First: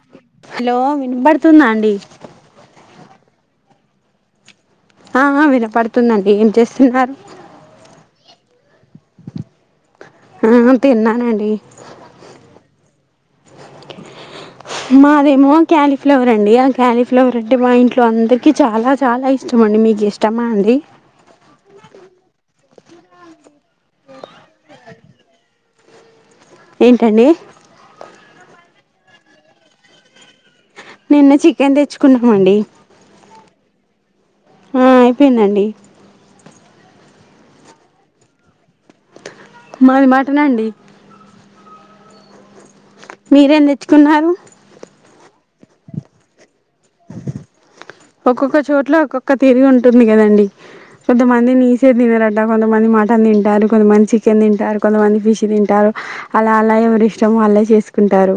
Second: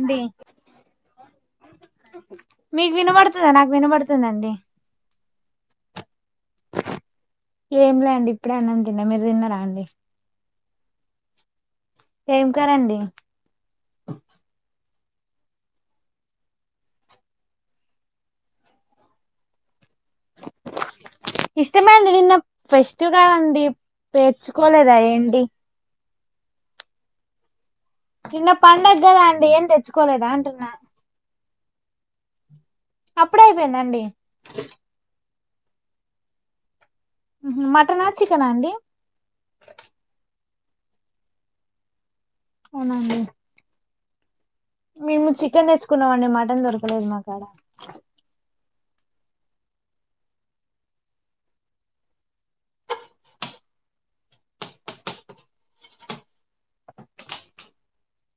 అండి హలో వినపడుతుందా అండి వినబడుతుందిా నాకు వినబడుతుందండి ఆ ఆ వినపడుతుందండి ఏం చేస్తున్నారు ఏం లే అండి ఇప్పుడే అన్నం తిన్నా మీరు తిన్నరాా అండి ఆ తిన్నానండి ఏం కర్రి అండి మాదేమో క్యాలీఫ్లవర్ అండి ఆ క్యాలీఫ్లవర్ అంటే మా ఇంట్లో అందరికి చాలా చాలా ఇష్టమండి మీకు ఇష్టమా అండి ఇష్టమండి నిన్న ఫెస్ట్ కాదండి పేర్చుకోలేదా ఏంటి ఏంటండి నిన్న పడుగ కదా అండి ఏం తెచ్చుకోలేదా అంటున్నా న్న చికెన్ తెచ్చుకున్నామండి అప్పుడే అయిపోయింద అండి ఐపోయిందండి మటనా చికెనా అండి మాది మట్టన్ అండి అవునా అండి మీరేం తెచ్చుకున్నారు మేము చికె చికెన్ తెచూకున్నవాడి మటన్ దొరకలేదు మాకాడ ఇట్లా ఒక్కొక్క తిరుగ ఉంటుంది కదండి కొంతమంది నీసే తినారట కొంతమంది మటన్ తింటారు కొంతమంది చికెన్ తింటారు కొంతమంది ఫిష్ తింటారు అలా అలా ఎవరి ఇష్టం వాళ్ళే చేసుకుంటారు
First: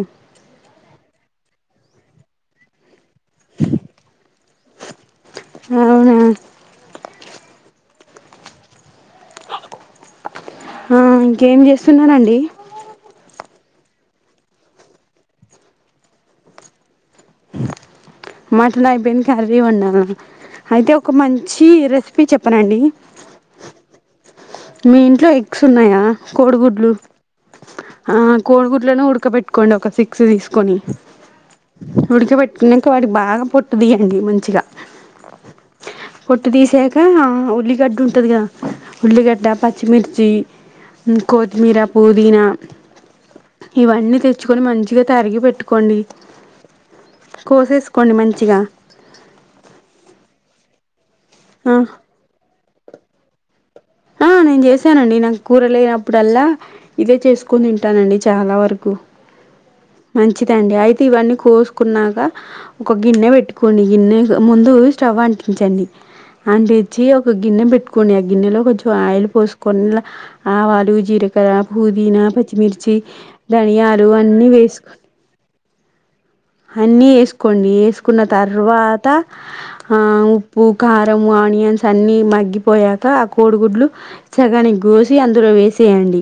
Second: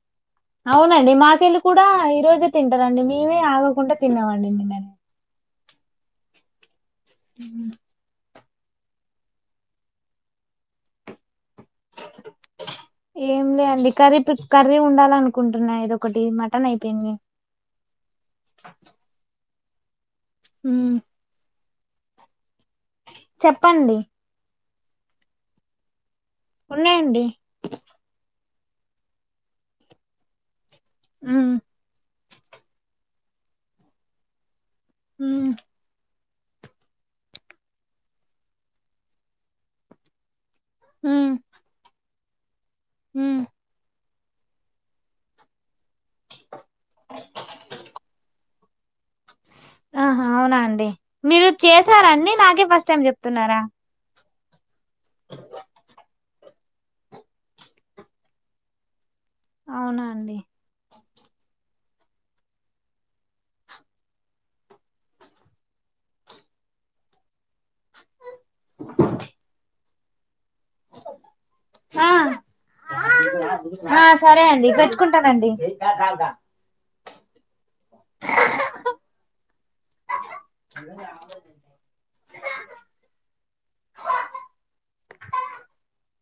అవునండి మాకెళ్ళి ళ కూడా ఈ రోజే తింటారండి మేమే ఆగకుండా తినమండి నిిన్ననే అవునా అ ఆ ఇంక ఏం చేస్తున్నరండి ఏం లే అండి కర్రీ కర్రీ ఉండాల అనుకుంటున్నా ఇదొ ఒకటి మటన్ అయిపోయింది మాటన్ అయిపోయింది క్యాలీ ఇవాల్నా ఉమ్ అయితే ఒక మంచి ఈ రెసిపీ చెప్ చెప్పండి మీ ఇంట్లో ఎగ్స్ ఉన్నాయా కోడుగుడ్లు ఉన్నాయండి ఆ కోడుగుట్లను ఉడకబెటుకోండి ఒక సిక్స్ తీసు కొని ఉమ్ ఉడిక పెట్టుకున్నాక వాడికి బాగా పొట్టుదియండి మంచిగా హ పొట్టు తీసాక ఉల్లిగడ్డ ఉంటది కదా ఉల్లిగడ్డ పచ్చిమిర్చి ఉమ్ కొతిమీర పుది వినా ఉమ్ ఇవని తె తెచ్చుకొని మంచిగా తరిగి పెట్టుకోండి కోసేసుకోండి మంచిగా ఆహా అవునా అండి మీరు ఆ, చేశారండి నాకే ఫస్ట్ ఫస్ట్ టైమ్ చెప్తున్నారా ఆ నేను చేసానండి నాకు కూర లేనప్పుడల్లా ఇదే చేసుకుొని తింటానండి చాలా వరకు అవునా అండి మంచిదండి అయితే ఇవన్నీ కోసుకున్నాక ఒక గిన్నె పెట్టుకోని గిన్నె ముందు స్టవ్ అంటించండి. అంటించి ఒక గిన్నె పెట్టుకోని ఆ గిన్నె ఆయిల్ పోసుకొన్ల ఆవాలు జీరకర్ర ఆ పుదీనా పచ్చిమిర్చి ఆ ధనియాలు సరే అన్నీ అండి వేసుకు పెట్టుకుంటానండి అన్నీ వేసుకోండి వేసుకున్న తర్వాత ఆ ఉప్పు కారం ఆనియన్స్ అన్ని మగ్గిపోయాక ఆ కోడిగుడ్లు సగానిక్ కోసి అందులో వేసేయండి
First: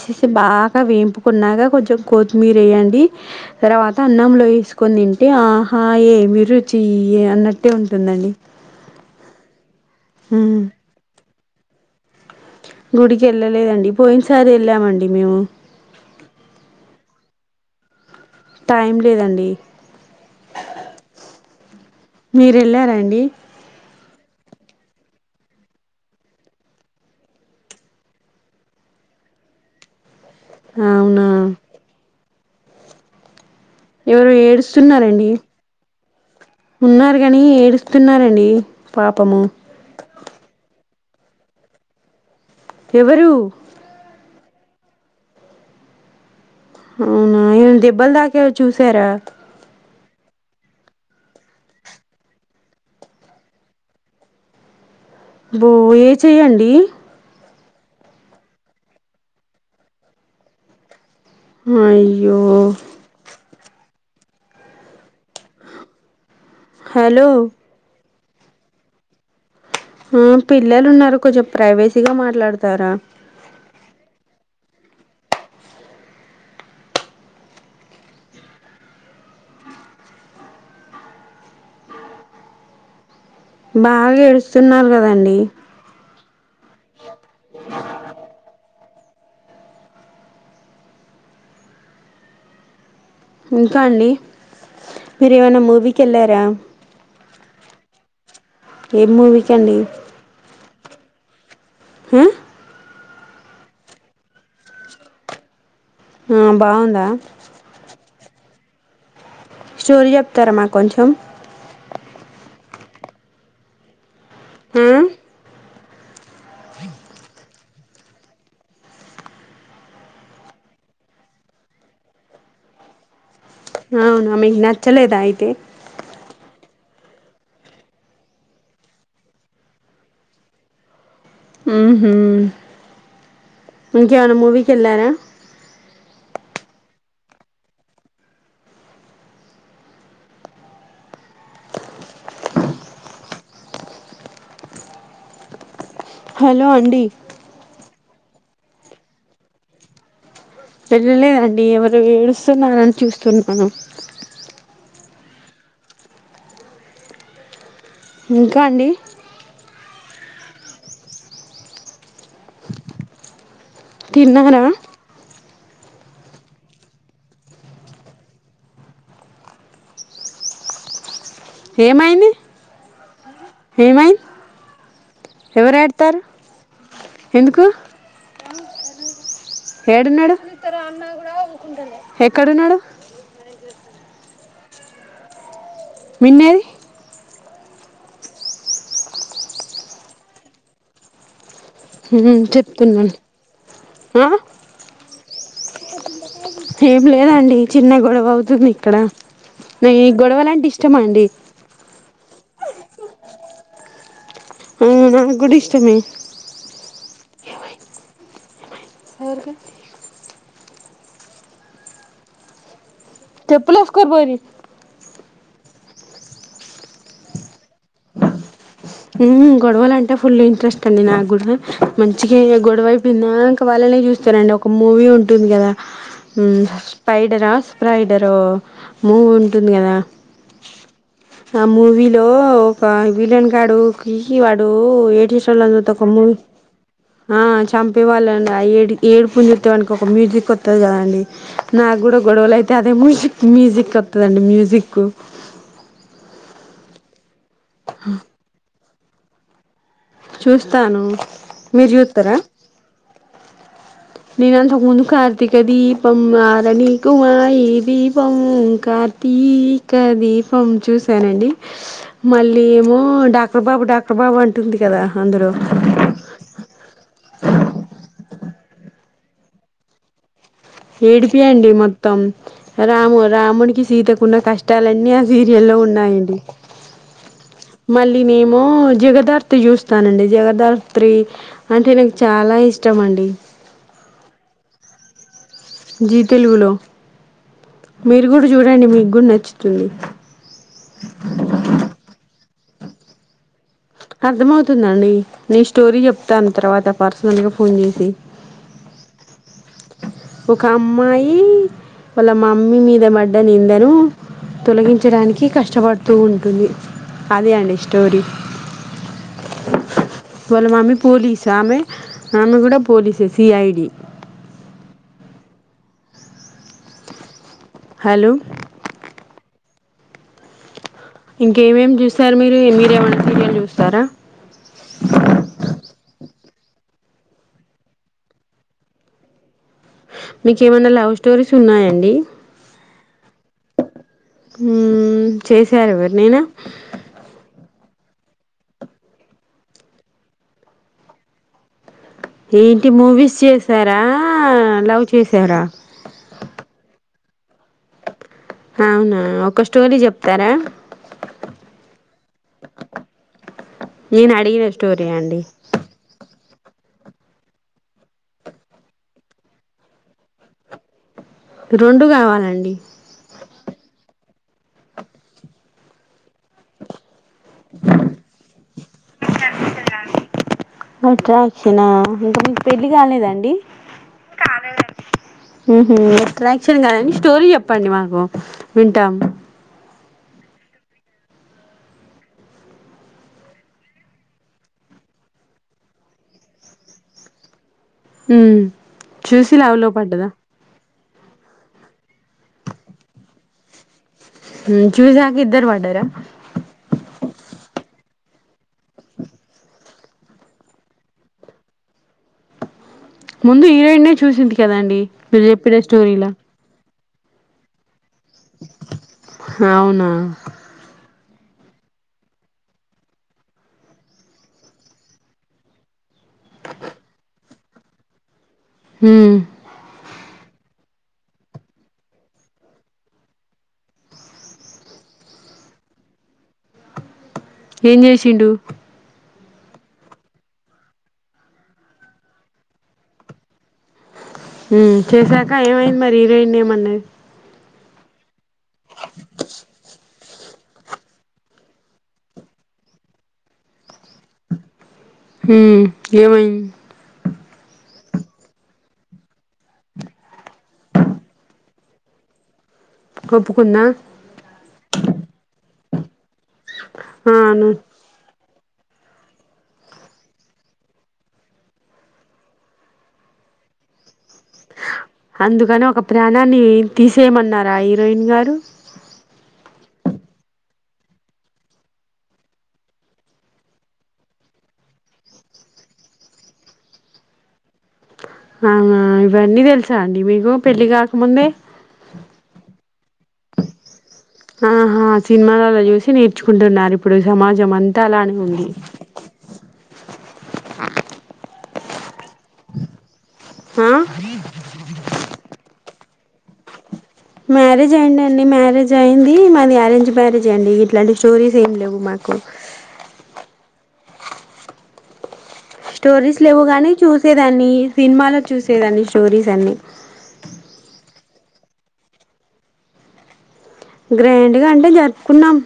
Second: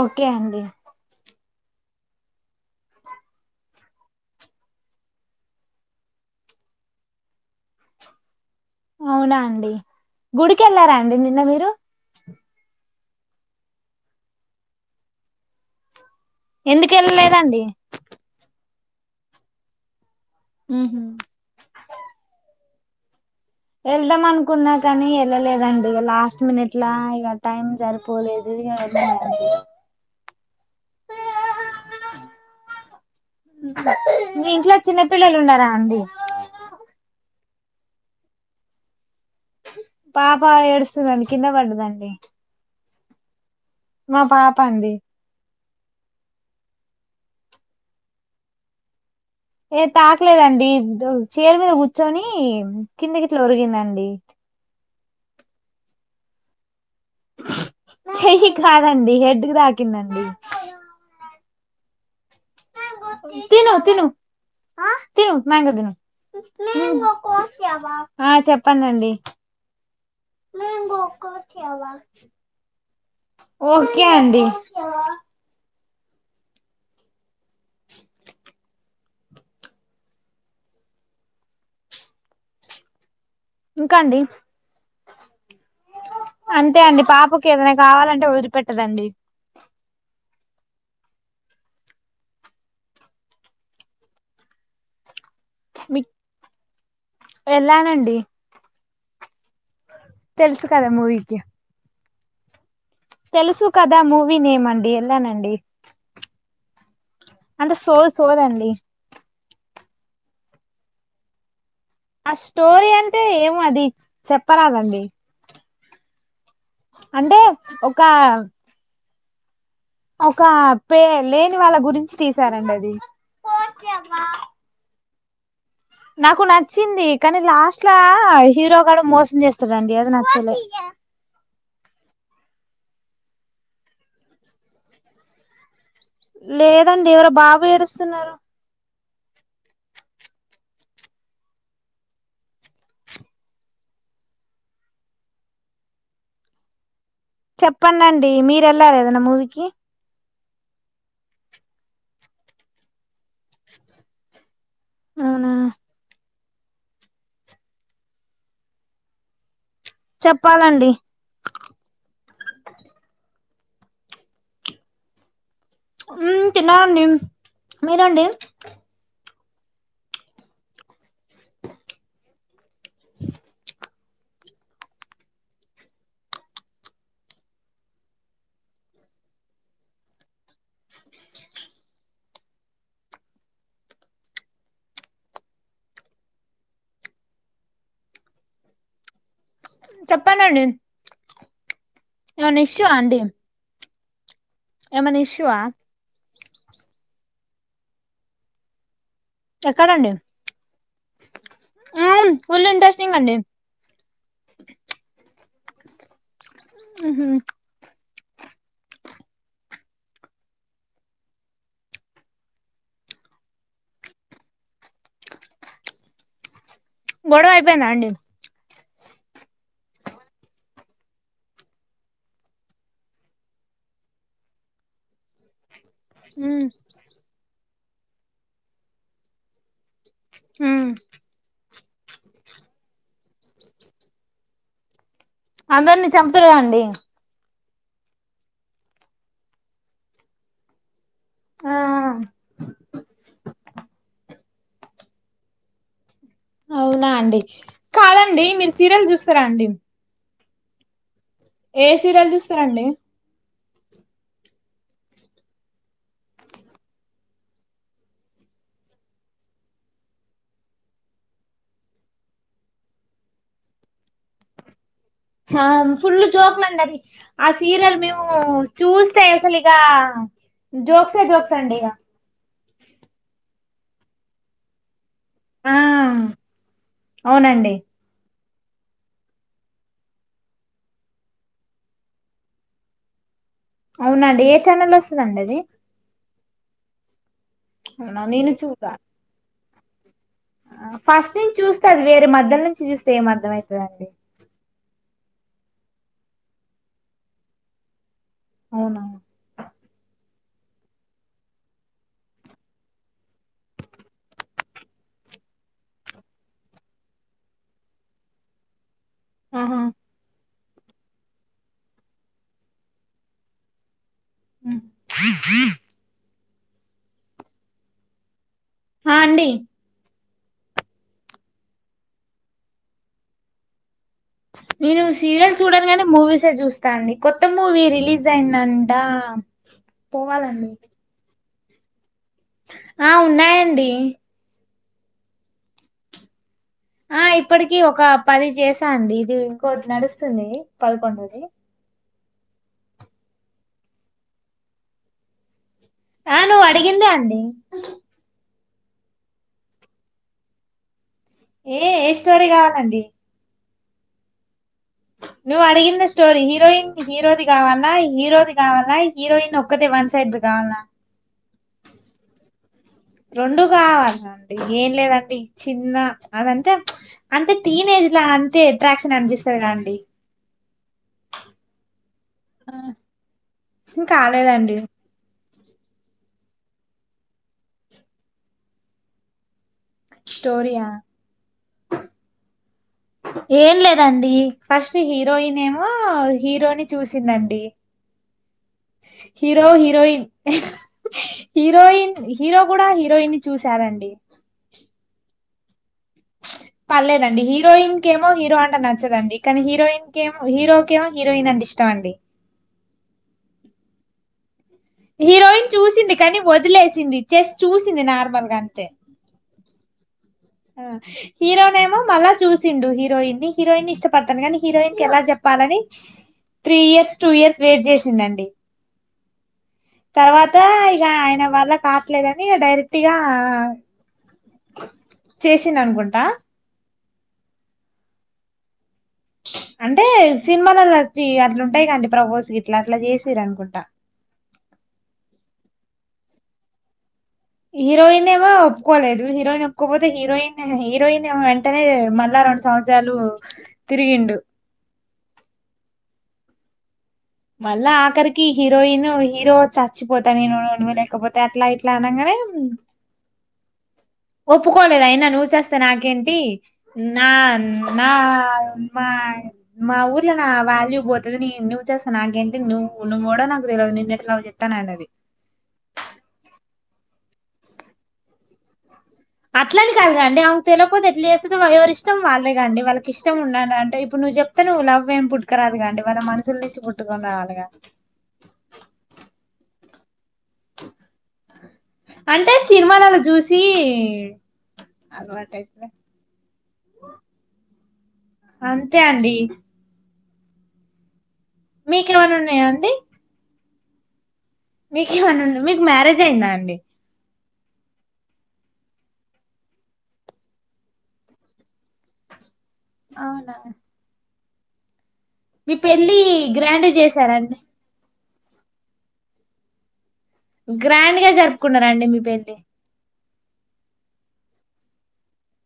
ఓకే అండి బాగా వేంపుకున్నాక కొంచెం కొత్తిమీర వే్యండి తర్వాత అన్నంలో వేసుకొని తింటే ఆహా యేమి రుచి అన్నట్టే ఉంటుందండి అవునా అండి గుడికి వెళ్లారా అండి నిన్న మీరు రు గుడికి వెళ్ళలేదండి పోయిన సారి వెళ్ళామండి మేము ఎందుకు వెళ్ళలేదండి టైం లేదండి ఉహు మీరు ఎళార అండి వెళ్దాం అనుకున్నా కానీ వెళ్ళలేదండి ఇ లాస్ట్ మినిట్లా ఇక టైం సరిపోలేదు ఇక వెళ్లలేదు అవున ఎవరో మీ ఇంట్లో ఏడుస్తున్నారండి చిన్నపిల్లలు ఉండారా అండి కాని ఏడుస్తున్నారండి పాపము పాప ఏడుస్తుందండి కింద పడ్డదండి ఎవరు అ పాప అండి అవునా ఏ దెబ్బల దాకాే చూసార ఏ తాక్లేదండి చీర మీద కూర్చొని కిందకిట్ల ఒరిగిందండి బో ఏ చెయ్యండి చెయ్యి కాదండి హెడ్ కి తాకిందండి హాయి ఈ యో తిను తిను తిను మ్యాంగో తిను మ్యాంగో హలో కోసి ఇవ్వవా ఆ చెప్పండండి ఆ పిల్లలు ఉన్నారు కొంచెం ప్రైవేసీగ మాట్లాడతార ఓకే అండి ఇంకా బాగా అండి ఏడుస్తున్నారు కదండి అంతే అండి పాపకి ఏదైనా కావాలంటే వదిలిపెట్ట రండి ఇంక అండి మీరు ఏమైనా మూవీకి మీకు యెళ్ళార వెళ్ళానండి మూవిక్ కండి కద మూవీకి హుమ్ తెలుసు కదా మూవి నేమ్ అండి ఎల్యానండి ఉమ్ బాగుంద అంటె సో సోదండి స్టోరి చెప్తారా మాకొంచం ఆ స్టోరీ అంటే ఏమో అది ఆ? చెప్పరాదండి అంటే ఒక ఒక పే లేని వాళ్ళ గురించి తీసారండి అది అవును మీ క్ నచ్చలేదయతే టి నాకు నచ్చింది కనీ లాస్ట్లా హీరోగా మోసం చేస్తాడండి అది నచ్చలేదు ఊహు ఇంకేమైన మూవీకి ఎలార లేదండి ఎవరు బాబు ఏడుస్తున్నారు హలో అండి చెప్పండండి మీరెళ్లార ఏదైన్నా మూవీకి వెళ్ళ లేదండి ఎరు ఏడుస్తున్నా చూ కిన్ అన అవున ఇంక అండి చెప్పాలండి తిన్న గన ఉమ్ తిన్నామండి మీరండి ఏమైంది ఏమైంది ఎవరు ఏడుత్తరు ఎందుకు ఏడున్నాడు ఎక్కడున్నాడు మిన్నేది చెప్పానండి ఉమ్ చెప్తున్నాను ఉమ్ ఎమన్న ఇష్యూవా ఏం లేదండి చిన్న గొడవ అవుతుంది ఇక్కడ మీ ఎక్కడండి గొడవలు అంటే ఇష్టమా అండి మ్మ్ ఫుల్ ఇంట్రెస్టింగ్ అండి ఉమ్ నాక్గూడ ఇష్టమే ఉమ్ హూ ఎవ్వరికీ చెప్పులు ఏసుకొని బోరి గొడవ అయిపోయిందా అండి ఉమ్ గొడవలు అంటే ఫుల్ ఇంట్రెస్ట్ అండి నాక్గూడ మంచిగా గొడవ అయిపోయిందాంక వాళ్ళనే చూస్తానండి ఒక మూవీ ఉంటుంది కదా ఉమ్ స్పైడరా స్పైడర్ మూవీ ఉంటుంది కదా ఉమ్ ఆ మూవీలో ఒక విలన్ కాడు వాడు ఏడి యాక్చ్వల్ గా అయితే అది అందరినీ ఒక మూవీ చంపుతారుగా అండి ఆ చంపేవాళ్ళని ఆ ఏడి ఏడుపుని జుస్తే వానికి ఒక మ్యూజిక్ వత్తది కదాండి ఆ నాక్గూడ గొడవలు అయితే అదే మ్యూజిక్ మ్యూజిక్ వత్తది అండి మ్యూజిక్ అవునా అండి కాదు అండి మీ సీరియలు చూస్తారా అండి చూస్తాను ఏ మీరు సీరియల్ చూత్తరా చూస్తారండి నేను అంతకుముందు కార్తీక దీపం ఆరనీకుమా యి దీపం కార్తీక దీపం చూశానండి మళ్ళీ ఏమో డాక్టర్ బాబు డాక్టర్ బాబు అంటుంది కదా అందులో ఆ ఫుల్ జోక్లు అండి అది ఆ సీరియల్ మేము చూస్తే అసలు ఇగ ఏడుపే అండి మొత్తం రాము రాముడికి సీతకు ఉన్న కష్టాలు అన్ని ఆ సీరియల్లో ఉన్నాయండి అవునండి మళ్ళీ నే మో జగదాత్రి చూస్తానండి జగదాత్రి అంటే నాకు చాలా ఇష్టం అండి అవునా అండి ఏ ఛానల్లో వస్తదండి అది జీ తెలుగులో అవునా మీరు కూడా నేను చూడ చూడండి మీకు కూడా నచ్చు చూడు ఫస్ట్ నుంచి చూస్తే అది వేరే మధ్యలో నుంచి స్ చూస్తే ఏం అర్థం అయి అర్థం అవుతూ తుందండి నేను స్టోరీ చెప్తాను తర్వాత పర్సనల్గా ఫోన్ చేసి అవునా ఒక అమ్మాయి వాళ్ళ మమ్మీ మీద పడ్డ నిందను తొలగించడానికి కష్టపడుతూ ఉంటుంది అదే అండి స్టోరీ ఆహా వాళ్ళ మమ్మీ పోలీసు ఆమె మామె కూడా పోలీసు సిఐడి [unintelligible] హలో హ అండి ఇంకేమేమి చూస్తారు మీరు మీరేం అన్న సీరియల్ చూస్తారా నేను సీరియల్స్ చూడాను కానీ మూవీస్ ే చూస్తాండి కొత్త మూవీ రిలీజ్ అయిందంట మీకు పోవాలండి ఏమన్నా లవ్ స్టోరి సున్నాయంండి ఆ ఉన్నాయంండి చేసారు ఎవరు నేనా ఆ ఇప్పటికి ఒక పది చేసా అండి ఇది ఇంకోటి నడుస్తుంది పదకొండది ఏంటి మూవీస్ చేసారా లవ్ చేసారా ఆ నువ్వు అడిగిందా అండి అవునా ఒక స్టోరీ చెప్తారా ఏ ఏ స్టోరీ కావాలండి నేను అడిగిన స్టో నువ్ అడిగింది స్టోరి మెయిన్ హీరోది కావాల్న హీరోది కావాల్న హీరోయిన్ ఒక్కతే వన్ సైడ్ది కావాల్నా రెండూ కావాలండి రెండు కావాలిండి ఏం లేదండి చిన్న అదంటే అంటే టీనేజ్ అంతే అట్రాక్షన్ అనిపిస్తాది కదా అండి అట్రాక్షనా ఇంకా మీకు పెళ్ళి కాలేదండి ఇంకాలేదండి ఎట్రాక్షన్ గానిని స్టోరీ చెప్పండి మాకు వింటాం స్టోరియా ఏం లేదండి ఫస్ట్ హీరోయిన్ ఏమో హీరోని చూసిందండి ఉ చూసి హీరో లవ్ లో హీరోయిన్ పడ్డదా హీరోయిన్ హీరో కూడా హీరోయిన్ చూశారంండి చూస్యకా ఇద్దరు పడ్డారా ఏమో హీరో అంట నచ్చదండి కానీ హీరోయిన్ క ఏమో హీరోకే ఏమో హీరోయిన్ అంటే ఇష్టం అండి ముందు హీరోయిన్ ఏ చూసింది కదండి మీరు హీరోయిన్ చెప్పిన చూసింది స్టోరీలా కానీ వదిలేసి ంది జస్ట్ చూసింది నార్మల్గా అంతే అవునా ఆహ్ హీరోనే ఏమో మళ్ళా చూసిండు హీరోయిన్ని హీరోయిన్ ఇష్టపడతాను కానీ హీరోయిన్ కి ఎలా చెప్పాలని three years two years wait చేసిండండి. ఉమ్ తర్వాత ఇక ఆయన వల్ల కాట్లేదని డైరెక్ట్గా చేసింది అనుకుంటా. ఏం చేసిండు అంటే సినిమాలలో వచ్చి అట్లుంటాయి గాండి ప్రవోస్ అట్లా ఇట్లా చేసీరు అనుకుంటా హ్మ్ చేశాక ఏమైంది మరి హీరోయిన్ ఏమంది హీరోయిన్ ఏమో ఒప్పుకోలేదు హీరోయిన్ ఒప్పుకోపోత్ హీరోయిన్ హీరోయిన్ వెంటనే మళ్ళా రెండు సంవత్సరాలు తిరిగిండు హ్మ్ ఏమై మళ్ళా ఆఖరికి హీరోయిను హీరో చచ్చిపోతా నేను నువు లేకపోతే అట్లా ఇట్లా అనంగానే ఒప్పుకుందా ఒప్పుకోలేదు అయినా నువ్వు చస్తే నాకేం టి నా ఆ, నువ్వు నా మా మా ఊర్లో నా వాల్యూ పోతది నీ నువ్వు చస్తే నాకేంటి నువ్వు నువ్వు కూడా నాకు తెల్వదు నిన్ను ఎట్లా చేత్తాను అన్నది అందుకని ఒక ప్రాణాన్ని తీసేయమన్నారా హీరోయిన్ గారు అట్లానే కాదుగాండి ఆమె కు తెలపోతే ఎట్లా చేస్తదో ఎవరిష్టం వాళ్ళేగాఅండి వాళ్ళకి ఇష్టం ఉండాలి అంటే ఇప్పుడు నువ్వు చెప్తునవ్ లవ్ ఏం పుట్టుక రాదు గాండి వాళ్ళ మనసుల నుంచి పుట్టుకని రావాలిగా ఆ ఇవన్నీ తెలుసా అండి మీ అంటే సినిమానా చూసి ఆహా సినిమాలలో అలవాటైతది చూసి నేర్చుకుంటున్నారు ఇప్పుడు సమాజం అంతా అలానే ఉంది. అంతే అండి మీకేమైనా ఉన్నాయా అండి ఆ మీకేమైనా మీకు మ్యారేజ్ అయిందా అండి మ్యారేజ్ అయింది అండి మ్యారేజ్ అయింది మాది అరేంజ్ మ్యారేజే అండి ఇట్లాంటి స్టోరీస్ ఏమి లేవు మాకు. అవునా. మీ పెళ్ళి స్టోరీస్ గ్రాండ్ లేవుగాని చేసారండి చూసేదాన్ని సినిమాలకు చూసేదాన్ని స్టోరీస్ అన్నీ గ్రాండ్ గా జరుపుకున్నారా అండి మీ పెళ్లి గ్రాండ్గా అంటే జరుపుకున్నాం.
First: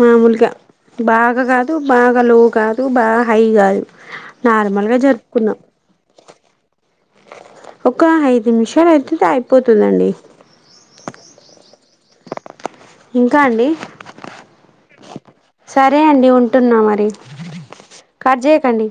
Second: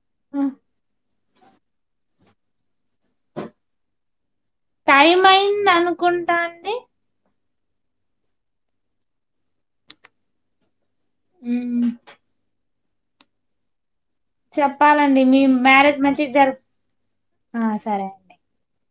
మామూలుగా బాగా కాదు బాగా లో కాదు టూ బా హై కాదు నార్మల్గా టైం జరుపుకున్నాం అయింది అనుకుంటా అండి ఒక ఐదు నిమిషాలు అయితుది అయిపోతుందండి. హ్మ్ ఇంకా అండి చెప్పాలండి మీ సరే మ్యారేజ్ అండి మంచిగ జరుపు ఉంటున్నా మరి ఆ సరే అండి కట్ చేయకండి